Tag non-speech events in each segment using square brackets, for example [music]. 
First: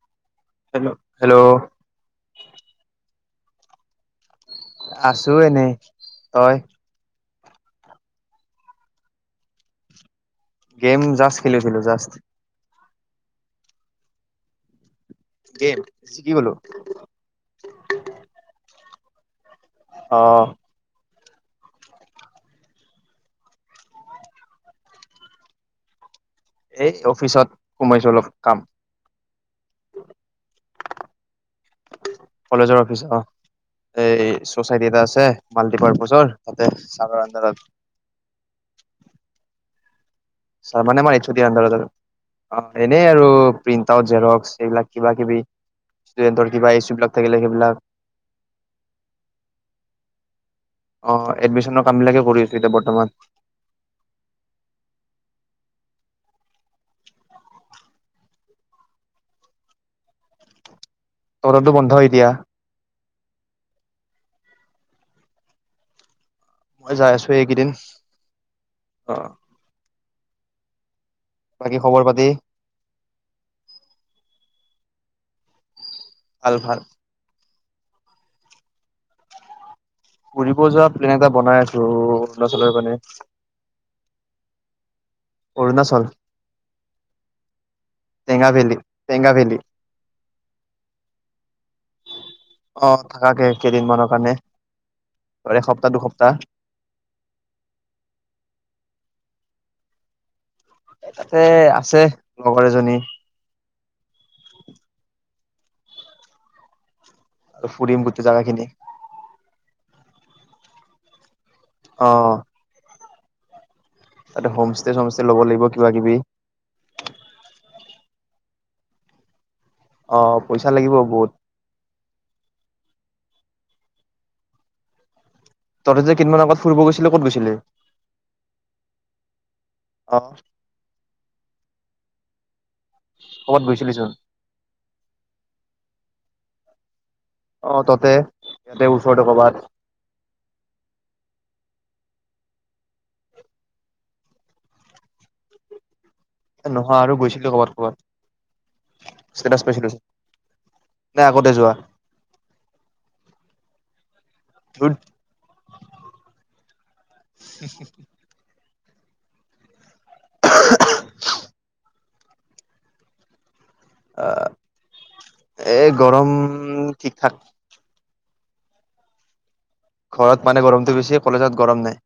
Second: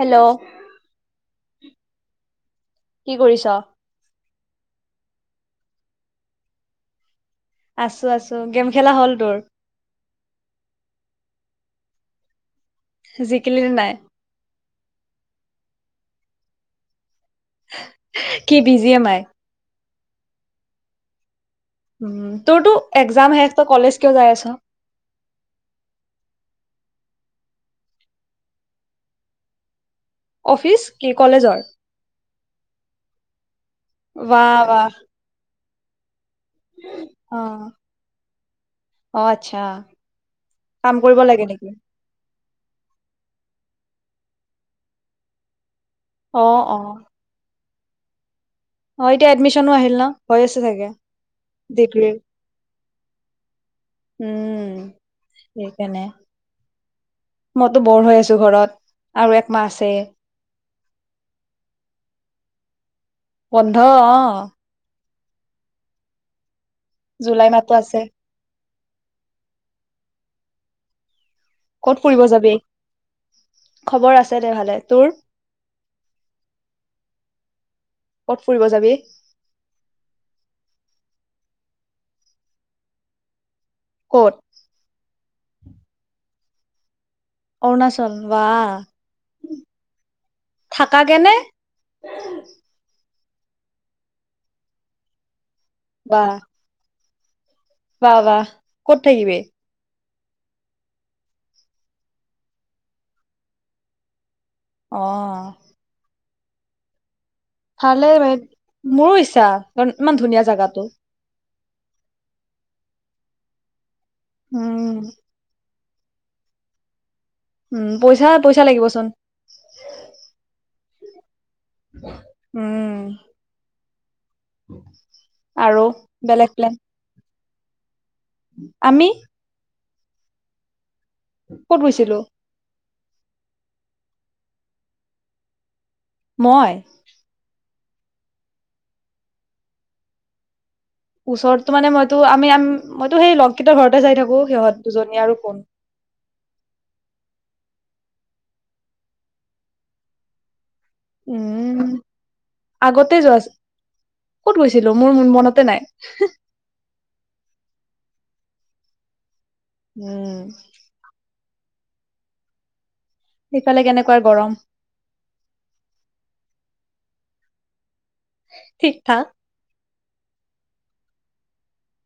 Hello hello কি কৰিছ? আছো এনেই তই? আছো আছো গেম খেলা হ'ল তোৰ? গেম জাষ্ট খেলিছিলো জাষ্ট জিকিলিনে নাই গেম জিকি গ'লো। কি বিজিয়ে মাই। অ'। উম । তোৰতো এক্জাম শেষ, তই কলেজ কিয় যাই আছ'? এ অফিচত সোমাইছোঁ। অলপ কাম। অফিচ? কি কলেজৰ? কলেজৰ অফিচ অ ৱাহ- ৱাহ। মালটি-পাৰপাছ'ৰ । তাতে চাৰৰ আন্দাৰত। অ' আচ্ছা। চাৰ কাম মানে আমাৰ কৰিব এইচ অ লাগে দিৰ নেকি? আন্দাৰত আৰু। অ' এনেই আৰু । প্ৰিন্ট-আউট, জেৰক্স এইবিলাক কিবা কিবি । অ ষ্টুডেণ্টৰ কিবা অ ইছ্যুবিলাক সেইবিলাক অ' এতিয়া এডমিচনো আহিল ন'? হৈ আছে চাগে অ এডমিশনৰ কাম ডিগ্ৰীৰ বিলাকে । কৰি আছো এতিয়া বৰ্তমান উম। সেইকাৰণে। মইতো ব'ৰ হৈ আছো ঘৰত । আৰু একমাহ আছে। তহঁতৰটো বন্ধ হয় এতিয়া। বন্ধ অ'। মই যাই আছো জুলাই এইকেইদিন মাহতো আছে। অ'। বাকী খবৰ ক'ত ফুৰিব পাতি যাবি? খবৰ আছে দে ভালে। তোৰ? ভাল-ভাল। ক'ত ফুৰিব যাবি? ফুৰিব যোৱা প্লেন এটা বনাই আছোঁ অৰুণাচলৰ মানে। ক'ত? অৰুণাচল। অৰুণাচল? টেঙা বাঁ। ভেলী টেঙা ভেলী থাকাকে নে? অ থাকাকে কেইদিনমানৰ কাৰণে। বাহ এসপ্তাহ-দুসপ্তাহ । বাহ- বাহ। ক'ত থাকিবি? এ তাতে আছে, লগৰ এজনী। অ'। আৰু ফুৰিম ভালে গোটেই ৰে। জাগা খিনি মোৰো ইচ্ছা। কাৰণ ইমান ধুনীয়া জাগাটো। অ'। ততে উম হোমষ্টে- চমষ্টে ল'ব লাগিব কি কিবা-কিবি। উম, পইচা- পইচা লাগিবচোন। অ' পইচা লাগিব বহুত। উম [inaudible] তই যে কেইমান বেলেগ আগত প্লেন ফুৰিব গৈছিলে ক'ত গৈছিলি? আমি অহ ক'ত গৈছিলো? ক'বাত গৈছিলিচোন মই অ' তাতে ইয়াতে ওচৰতে কৰবাত ওচৰতো মানে মইতো আমিম মইতো সেই লগকেইটাৰ ঘৰতে গৈ থাকো সিহঁত দুজনী আৰু কোন নহয় আৰু গৈছিলো কৰ'বাত ক'বাত ষ্টেটাছ পাইছিলো নে আগতে যোৱা উম আগতে যোৱা ক'ত ধুত গৈছিলো মোৰ মনতে নাই উম সেইফালে কেনেকুৱা গৰম অ' এই গৰম ঠিক ঠাক ঠিক ঠাক ঘৰত মানে গৰমটো বেছি কলেজত গৰম নাই।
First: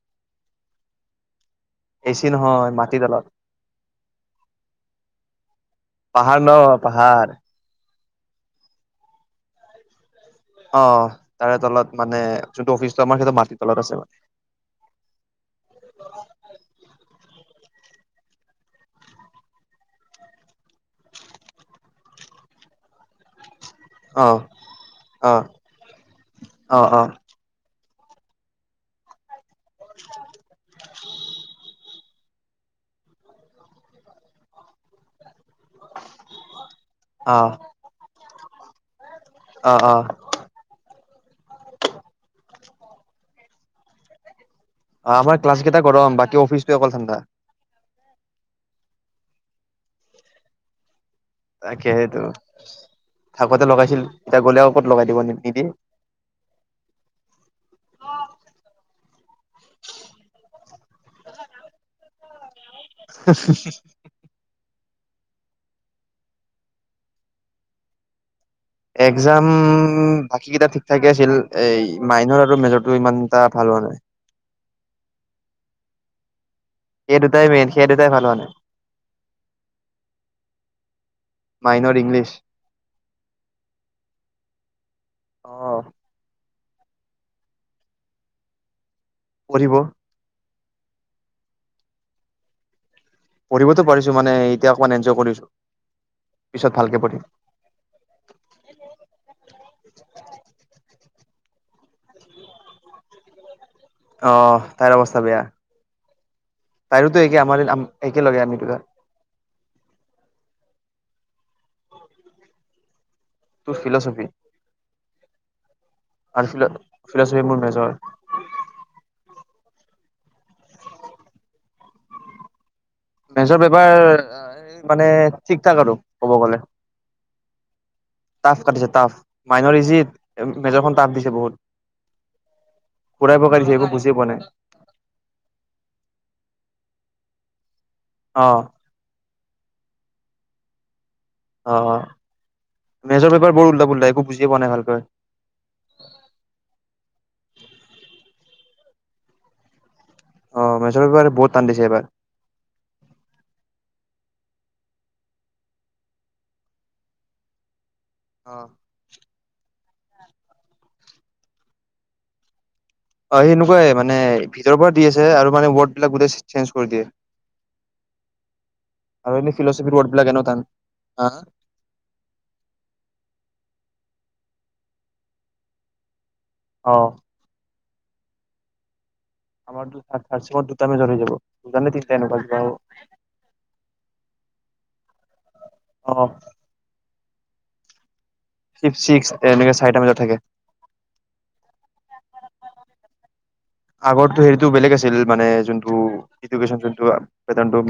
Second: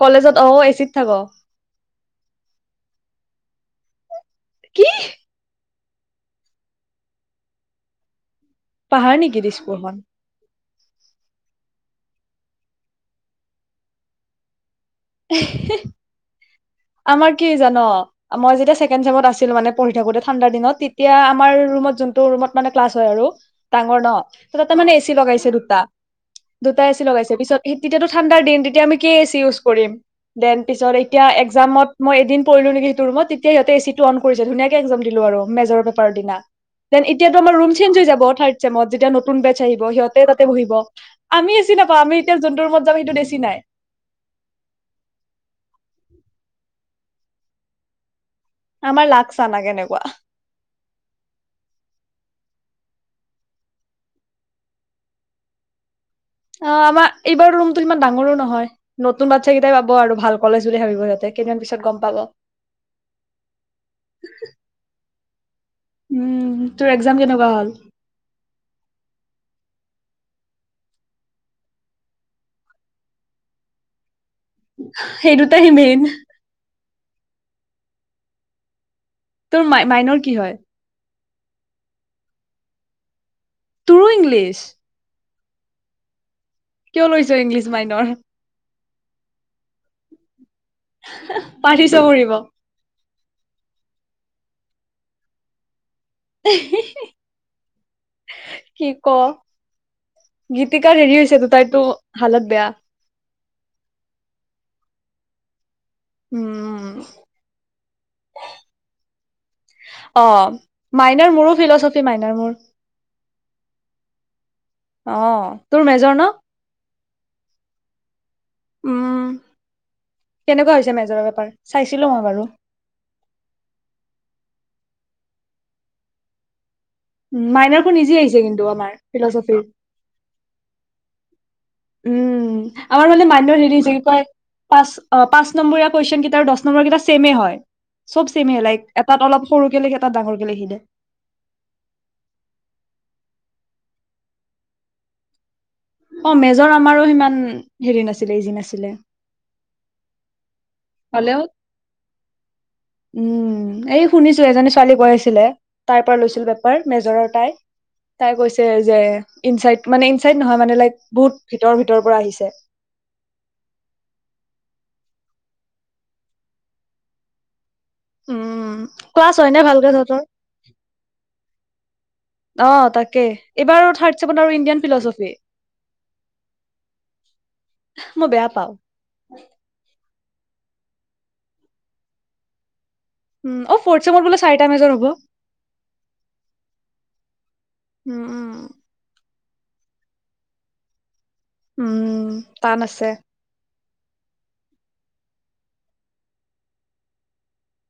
কলেজত অ' এচিত থাক এচি নহয় মাটি তলত কি? পাহাৰ ন পাহাৰ পাহাৰ নেকি দিছপুৰ খন? অ' তাৰে তলত মানে যোনটো অফিচটো আমাৰ সেইটো মাটিৰ তলত আছে মানে এই হেহ আমাৰ কি জান মই যেতিয়া চেকেণ্ড চেমত আছিলো মান পঢ়ি থাকোঁ‌তে ঠণ্ডাৰ দিনত তেতিয়া আমাৰ যোন ৰুমত ক্লাছ হয় আৰু ডাঙৰ ন অ ত তাতে মানে এচি অ লগাইছে দুটা। অ দুটা অ এচি লগাইছে পিছত স তেতিয়াও ঠাণ্ড দিন তেতিয়া আমি কি এচি ইউজ কৰিম দেন পিছত তেওঁতিয়া এক্ যা মই এদিন পৰিলো নেকি সেইটো ৰুমত তেতিয়া সিহঁতে এচিটো অন কৰিছে ধুনীয়াকে একজাম দিলো আৰু মেজৰ পেপাৰৰ দিনা দেন অ এতিয়াতো আমাৰ ৰুম চেঞ্জ হৈ যাব। থাৰ্ড ছেমত যেতিয়া মই নতুন বেচ অ আহিব অ সিহঁতে তাতে বহিব ।আমি যি নাপাওঁ আমি এতিয়া যোনটো ৰুমত যাব সেইটো এচি নাই আমাৰ ক্লাছ কেইটা গৰম বাকী অফিচ ত অকল ঠাণ্ডা আমাৰ লাগচা না কেনেকুৱা তাকে সেইটো থাকোতে লগাইছিল এতিয়া গ'লে আৰু ক'ত লগাই দিব নিদিয় অ' আমাৰ এইবাৰ ৰুমতো ইমান ডাঙৰো নহয়। নতুন বাচ্ছা কেইটাই পাব আৰু ভাল কলেজ। ভাবিব তাহাতে কেইদিনমান পিছত গম পাব উম তোৰ এক্জাম কেনেকুৱা হ'ল? এক্জাম বাকী কেইটা ঠিক ঠাকেই আছিল এই মাইন আৰু মেজৰটো ইমান এটা ভাল হোৱা নাই। সেইটো দুটাহে মেইন। সেই দুটাই মেইন সেই দুটাই ভাল হোৱা নাই তোৰ মাই মাইনৰ কি হয় মাইনৰ ইংলিছ তোৰো ইংলিছ আহ কিয় লৈছো ইংলিছ মাইনৰ? পঢ়িব পাৰিছ পঢ়িব পঢ়িবতো পাৰিছো মানে এতিয়া অকমান এনজয় কৰিছো। পিছত ভালকে পঢ়িম। কি ক গীতিকাৰা হেৰি হৈছে টো তাইতটো হালত বেয়া। অ তাইৰ অৱস্থা বেয়া উম তাইৰোতো একে আমাৰ একে লগে আমি অ মাইনাৰ মোৰো ফিলচফি মাইনাৰ মোৰ। তোৰ ফিলচফি আহ তোৰ মেজৰ ন? আৰু ফিলচফি মোৰ মেজৰ। উম কেনেকুৱা হৈছে মেজৰ পেপাৰ চাইছিলো মই বাৰু। মেজৰ পেপাৰ মানে ঠিক ঠাক আৰু কব গ'লে। উ মাইনৰ টাফ কাটিছে টাফ মাইনৰ ইজি মেজৰখন টাফ দিছে বহুত। উম আমাৰ মানে ঘূৰাই মাইনৰ পকাই দিছে হেৰি একো যে বুজিয়ে কয় পোৱা নাই। পাঁচ পাঁচ নম্বৰ কুৱেশচন কেইটা আৰু দহ নম্বৰ কেইটা চেমে হয় চব চিমে অ', লাইক এটাত অলপ সৰু লিখে ডাঙৰকে লিখি দিয়ে। অ মেজৰ পেপাৰ বৰ উল্টা পুলটা একো বুজিয়ে পোৱা নাই ভালকৈ অ মেজৰ আমাৰো সিমান হেৰি নাছিলে ইজি নাছিলে। অ মেজৰ পেপাৰ হ'লেও বহুত টান্ দিছে এইবাৰ। শুনিছিলো এজনী ছোৱালী কৈ আছিলে তাই পৰা লৈছিল পেপাৰ মেজৰৰ তাই। তাই অ', কৈছে যে ইনচাইট মানে ইনচাইড নহয় মানে লাইক বহুত ভিতৰ- ভিতৰৰ পৰা আহিছে। অ সেনেকুৱাই মানে ভিতৰৰ পৰা দি আছে আৰু মানে ৱৰ্ড বিলাক গোটেই চেঞ্জ কৰি দিয়ে। উম ক্লাছ আৰু এনে হয় নে ভালকৈ ফিলচফিৰ তহঁতৰ ৱৰ্ডবিলাক এনেও টান। অ তাকেই এইবাৰ থাৰ্ত আৰু ইণ্ডিয়ান ফিলচফি অ মই বেয়া পাও। আমাৰ টো থাৰ থাৰ্ড চেমত দুটা মেজৰ হৈ যাব দুটা তিনিটা এনেকুৱা কিবা হ'ব। উ অ ফৰ্থ বোলে চাৰিটা মেজৰ হ'ব অ উম উম এ এনেকে চাৰিটা বজাত থাকে। উম টান আছে আগত হেৰিতটো বেলেগ আছিল মানে যোনটোন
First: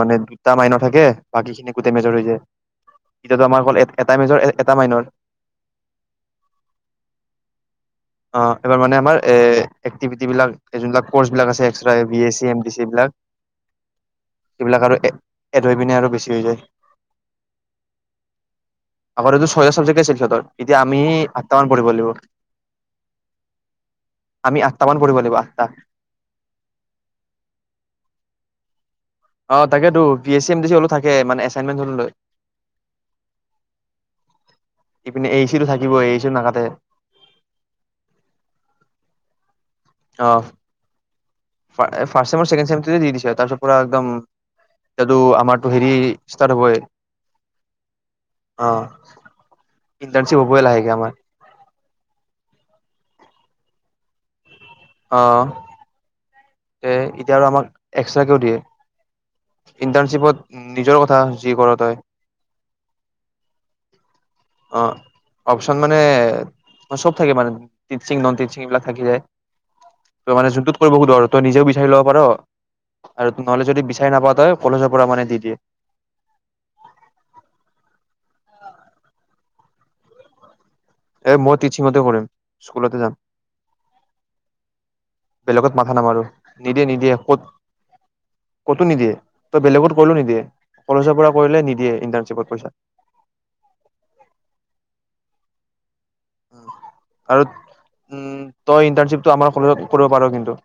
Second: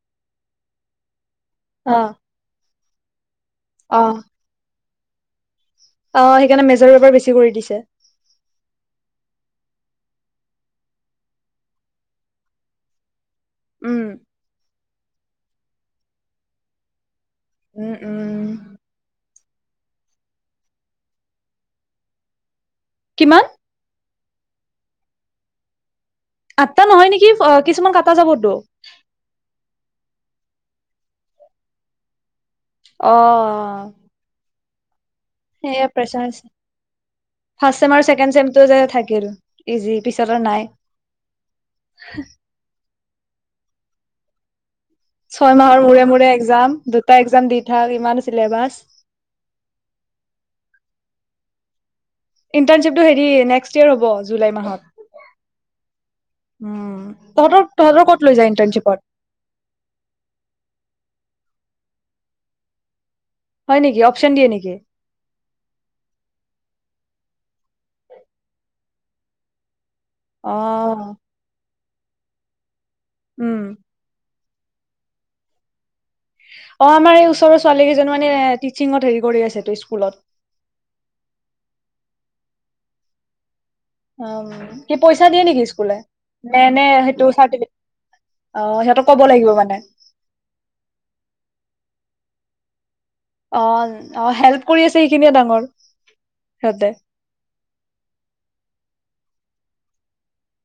মানে দুটা মাইনৰ থাকে বাকী খিনি গোটেই অ মেজৰ হৈ যায় এতিয়া আমাৰ অকল অ এটা মেজৰ এটা মাইনৰ অ সেইকাৰণে মেজৰ পেপাৰ বেছি কৰি দিছে অ এইবাৰ মানে আমাৰ এ এক্টিভিটি বিলাকি যোনবিলাক কৰ্চ বিলাক আছে্ এক্সট্ৰা বিএচি এডিচি বিলাক উম এইবিলাক আৰু এ ধৈ পিনে আৰু বেছি হৈ যায় উম উম আগতেতো ছয়টা ছাবজেক্ট আছিল সিহঁত এতিয়া আমি আঠটা মান পঢ়িব লাগিব কিমান আমি আঠটামান পৰিব লাগিব আঠটা আট্টা নহয় নেকি কিছুমান কাটা যাবতো অ তাকেতো ভি এ চিম দি চি হলেও থাকে। মানে এচাইনমেন্ট হলেও লয়। অ' ইপিনে এ চি টো সেইয়া থাকিব এ চি প্ৰেচাৰ টো নাকাটে ফাৰ্ষ চম আৰুকে ছেকেণ্ড চেমটো থাকে অ ফাৰ্ষ্ট ছেকেণ্ড ছেমৰটো দি দিছ তাৰিছত পুৰা একদম এতিয়াতো ছয় আমাৰতো মাহৰ হেৰি মূৰে মূৰে ষ্টাৰ্ট হ'বই এক্জাম। দুটা এক্জাম দি থাক, ইমান অ চিলেবাছ। ইণ্টাৰ্ণশ্বিপ হ'বই লাহেকে আমাৰ ইণ্টাৰ্শ্বিপটো নেক্সট ইয়েৰ হব জুলাই মাহত। আহ তে উম এতিয়া আৰু তহঁতৰ আমাক তহঁতৰ ক'ত লৈ এক্সট্ৰাকেও যায় দিয়ে। ইণ্টাৰ্ণশ্বিপত ইণ্টাৰ্নশ্বিপত নিজৰ কথা যি কৰ। ত হয় নেকি অপচন দিয়ে নেকি? অ অপচন মানে চব থাকে মানে তিত সিং নন তিত সিং এইবিলাক থাকি যায় ত মানে অ। যুত কৰিব খুত দৰ হয় তই নিজেও বিচাৰি ল'ব পাৰ আৰু উম। তোমাৰলৈ যদি বিচাৰি নাপাওঁ তাৰ কলেজৰ পৰা মানে দি দিয়ে অ আমাৰ এই ওচৰৰ ছোৱালী কেইজন মানে টিচিঙত হেৰি কৰি আছে তো স্কুলত। এ মই টিচিঙত কৰিম স্কুলতে যাম উম কি পইচা দিয়ে নেকি বেলেগত স্কুলে মাথা নামাৰো নে নে নিদিয়ে নিদিয়ে সেইটো কত চাৰ্টিফিকেট অ কতো সিহঁতক নিদিয়ে ক'ব লাগিব তই মানে বেলেগত কৰিলো নিদিয়ে কলেজৰ পৰা কৰিলে নিদিয়ে ইণ্টাৰ পা অ অ হেল্প কৰি আছে সেইখিনিয়ে ডাঙৰ সিহঁতে আৰু উম তই ইণ্টাৰনশিপ তই আমাৰ কলেজত কৰিব পাৰো কিন্তু।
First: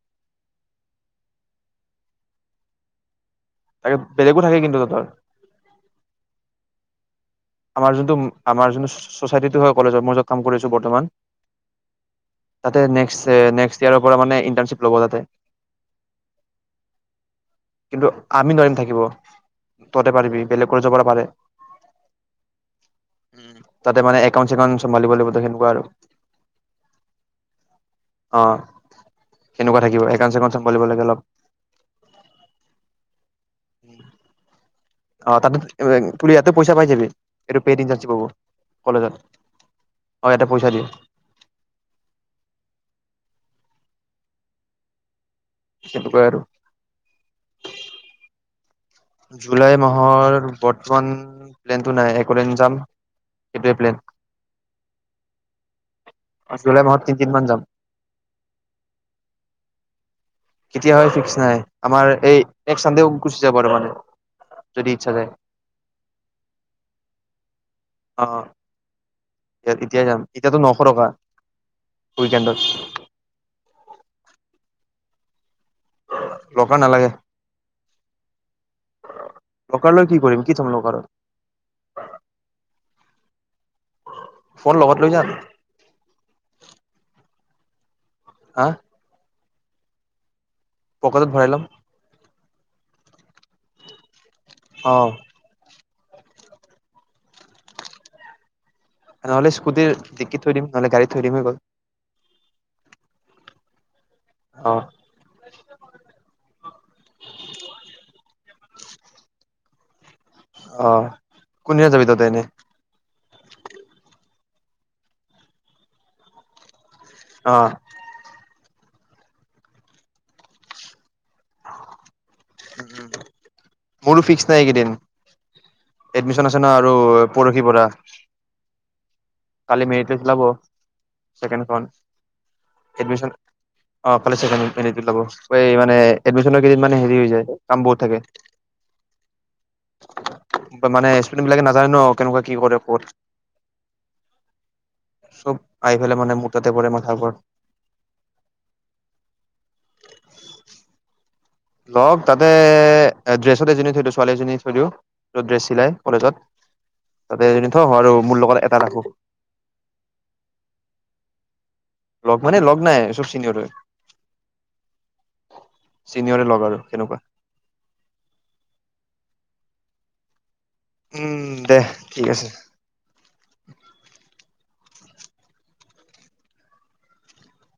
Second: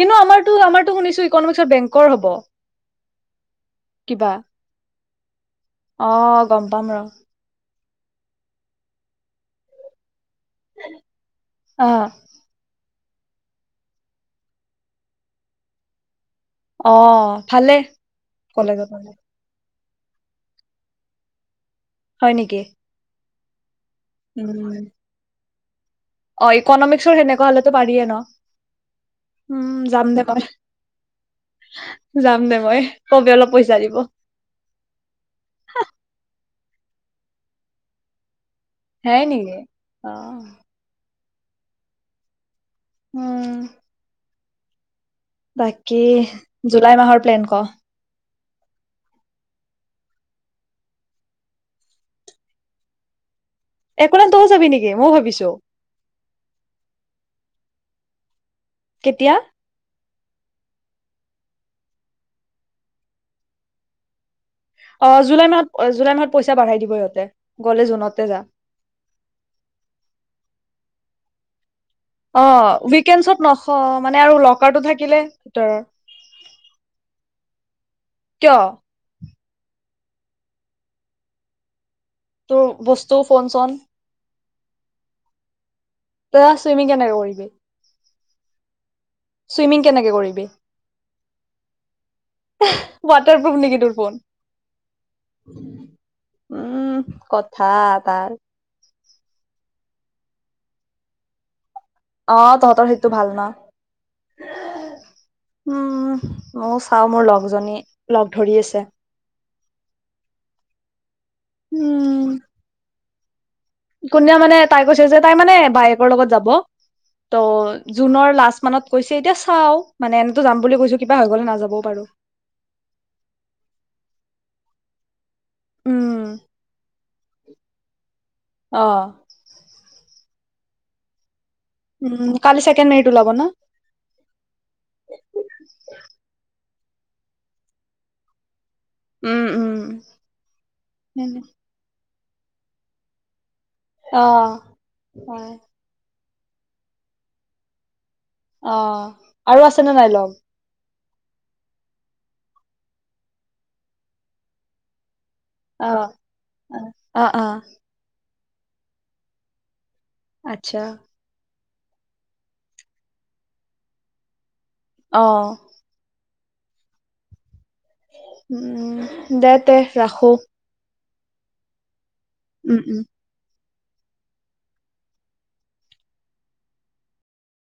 কিন্তু আমাৰতো- আমাৰতো শুনিছো ইকনমিক্সৰ বেংকৰ হ'ব। আও কিবা বেলেগো থাকে কিন্তু হেতৰ বামৰ আমাৰ যোনটো আমাৰ যোনটো ছচাইটি টো হয় কলেজৰ মাই যত কাম কৰিছোঁ বৰ্তমান অ তাতে নে নেক্স ইয়াৰৰ পৰা মানে ইণ্টাৰ্শ্বিপ ল'ব তাতে অ ভালে কলেজত। ততে পাৰিবি বেলেগ কলেজৰ পৰা পাৰে। হয় নেকি উম তাতে মানে এউণ্ চছেকাউ উম চম্ভালিব লাগে গোটে বাৰ অ ইকনমিক্সৰ সেনেকুৱা হলেতো পাৰিয়ে ন অ সেনেকুৱা উ থাকিব যাম দে একাউণ্ট চেকাউণ্ট চম্ভালিব লাগে অলপ মই যাম দে মই পইচা দিব অ তাৰপিছত পুৰীয়াত পইচা পাই যাবি হেইটো পে এন্তাঞ্চিপ হব। হে নেকি অ কলেজত ইয়াতে পইচা দিম। উম বাকী সেনেকুৱাই আৰু জুলাই মাহৰ প্লেন ক? জুলাই মাহৰ বৰ্তমান প্লেনতটো নাই অকলেন যাম সেইটোৱে প্লেন অকলেন তৌ যাবি নেকি মই ভাবিছো জুলাই মাহত তিনদিন মান যাম কেতিয়া? কেতিয়া হয় ফিক্স নাই আমাৰ নেক্সটচান্দেও গুচি যাব পাৰোঁ আহ জুলাই মাহত জুলাই মাহত পইচা বাঢ়াই দিব ইহঁতে গলে জুনতে অ যা। এতিয়াই যাম এতিয়াতো নশ টকা অ উইকেণ্ডত উইকেডছত নহ মানে আৰু ল থকাটো থাকিলে ভিতৰৰ লগ নালাগে কিয় লকাৰ লৈ কি কৰিম কি থম লকাৰত তোৰ বস্তু ফোন চোন ফোন লগত লৈ যাম অ চুইমিং কেনেকে কৰিবি হা চুইমিং কেনেকে কৰিবি পকাতেত ভৰাইলাম ৱাটাৰপ্ৰুফ নেকি তোৰ ফোন? অ উম উম কথা তাৰ নহলে স্কুটিৰ দিকিত থৈ দিম নহলে গাড়ী থৈ দিম হৈ গ'ল৷ অ তহঁতৰ সেইটো ভাল ন? অ ময়ো চাও মোৰ লগজনী লগ ধৰি আছে অহ কোনদিনা যাবি তহতে এনেই? কোনে মানে তাই কৈছে যে তাই মানে বায়েকৰ লগত যাব ৷ অ ত' জুনৰ লাষ্ট মানত কৈছে এতিয়া চাও মানে এনেতো যাম বুলি কৈছো কিবা হৈ গলে নাযাবও পাৰো৷ মোৰো ফিক্স নাই এইকেইদিন উম এডমিচন আছে ন আৰু প কি পৰা অ কালি মেৰি হতে চলাব চেকেন খন উম কালি ছেকেণ্ড মেৰিট ওলাব এডমিচন ন? অ কালি এ মানে এডমিচন কেলেই মানে হেৰি হৈ সে কাম বহুত উম উম থাকে৷ মানে ‍ ইস্পিলিং বিলাকে নাজানে ন কেনেকুৱা কি কৰে ক'ত অহ হয় চব আহি পেলাই মানে মোৰ তাতে পৰে মাথা ঘৰ অ আৰু আছে নে নাই লগ লগ তাতে ড্ৰেছত এজনী থৈ দিওঁ ছোৱালী এজনী থৈ দিওঁ ৷ ড্ৰেছ অ চিলাই কলেজত অ অ তাতে থ আৰু মোৰ লগত এটা ৰাখো আচ্ছা! লগ মানে লগ নাই চব চিনিয়ৰ হয়৷ অ তিনিয়ৰে লগ আৰু এনেকুৱা উম দে তে ৰাখো৷ উম দে ঠিক আছে৷ উম উম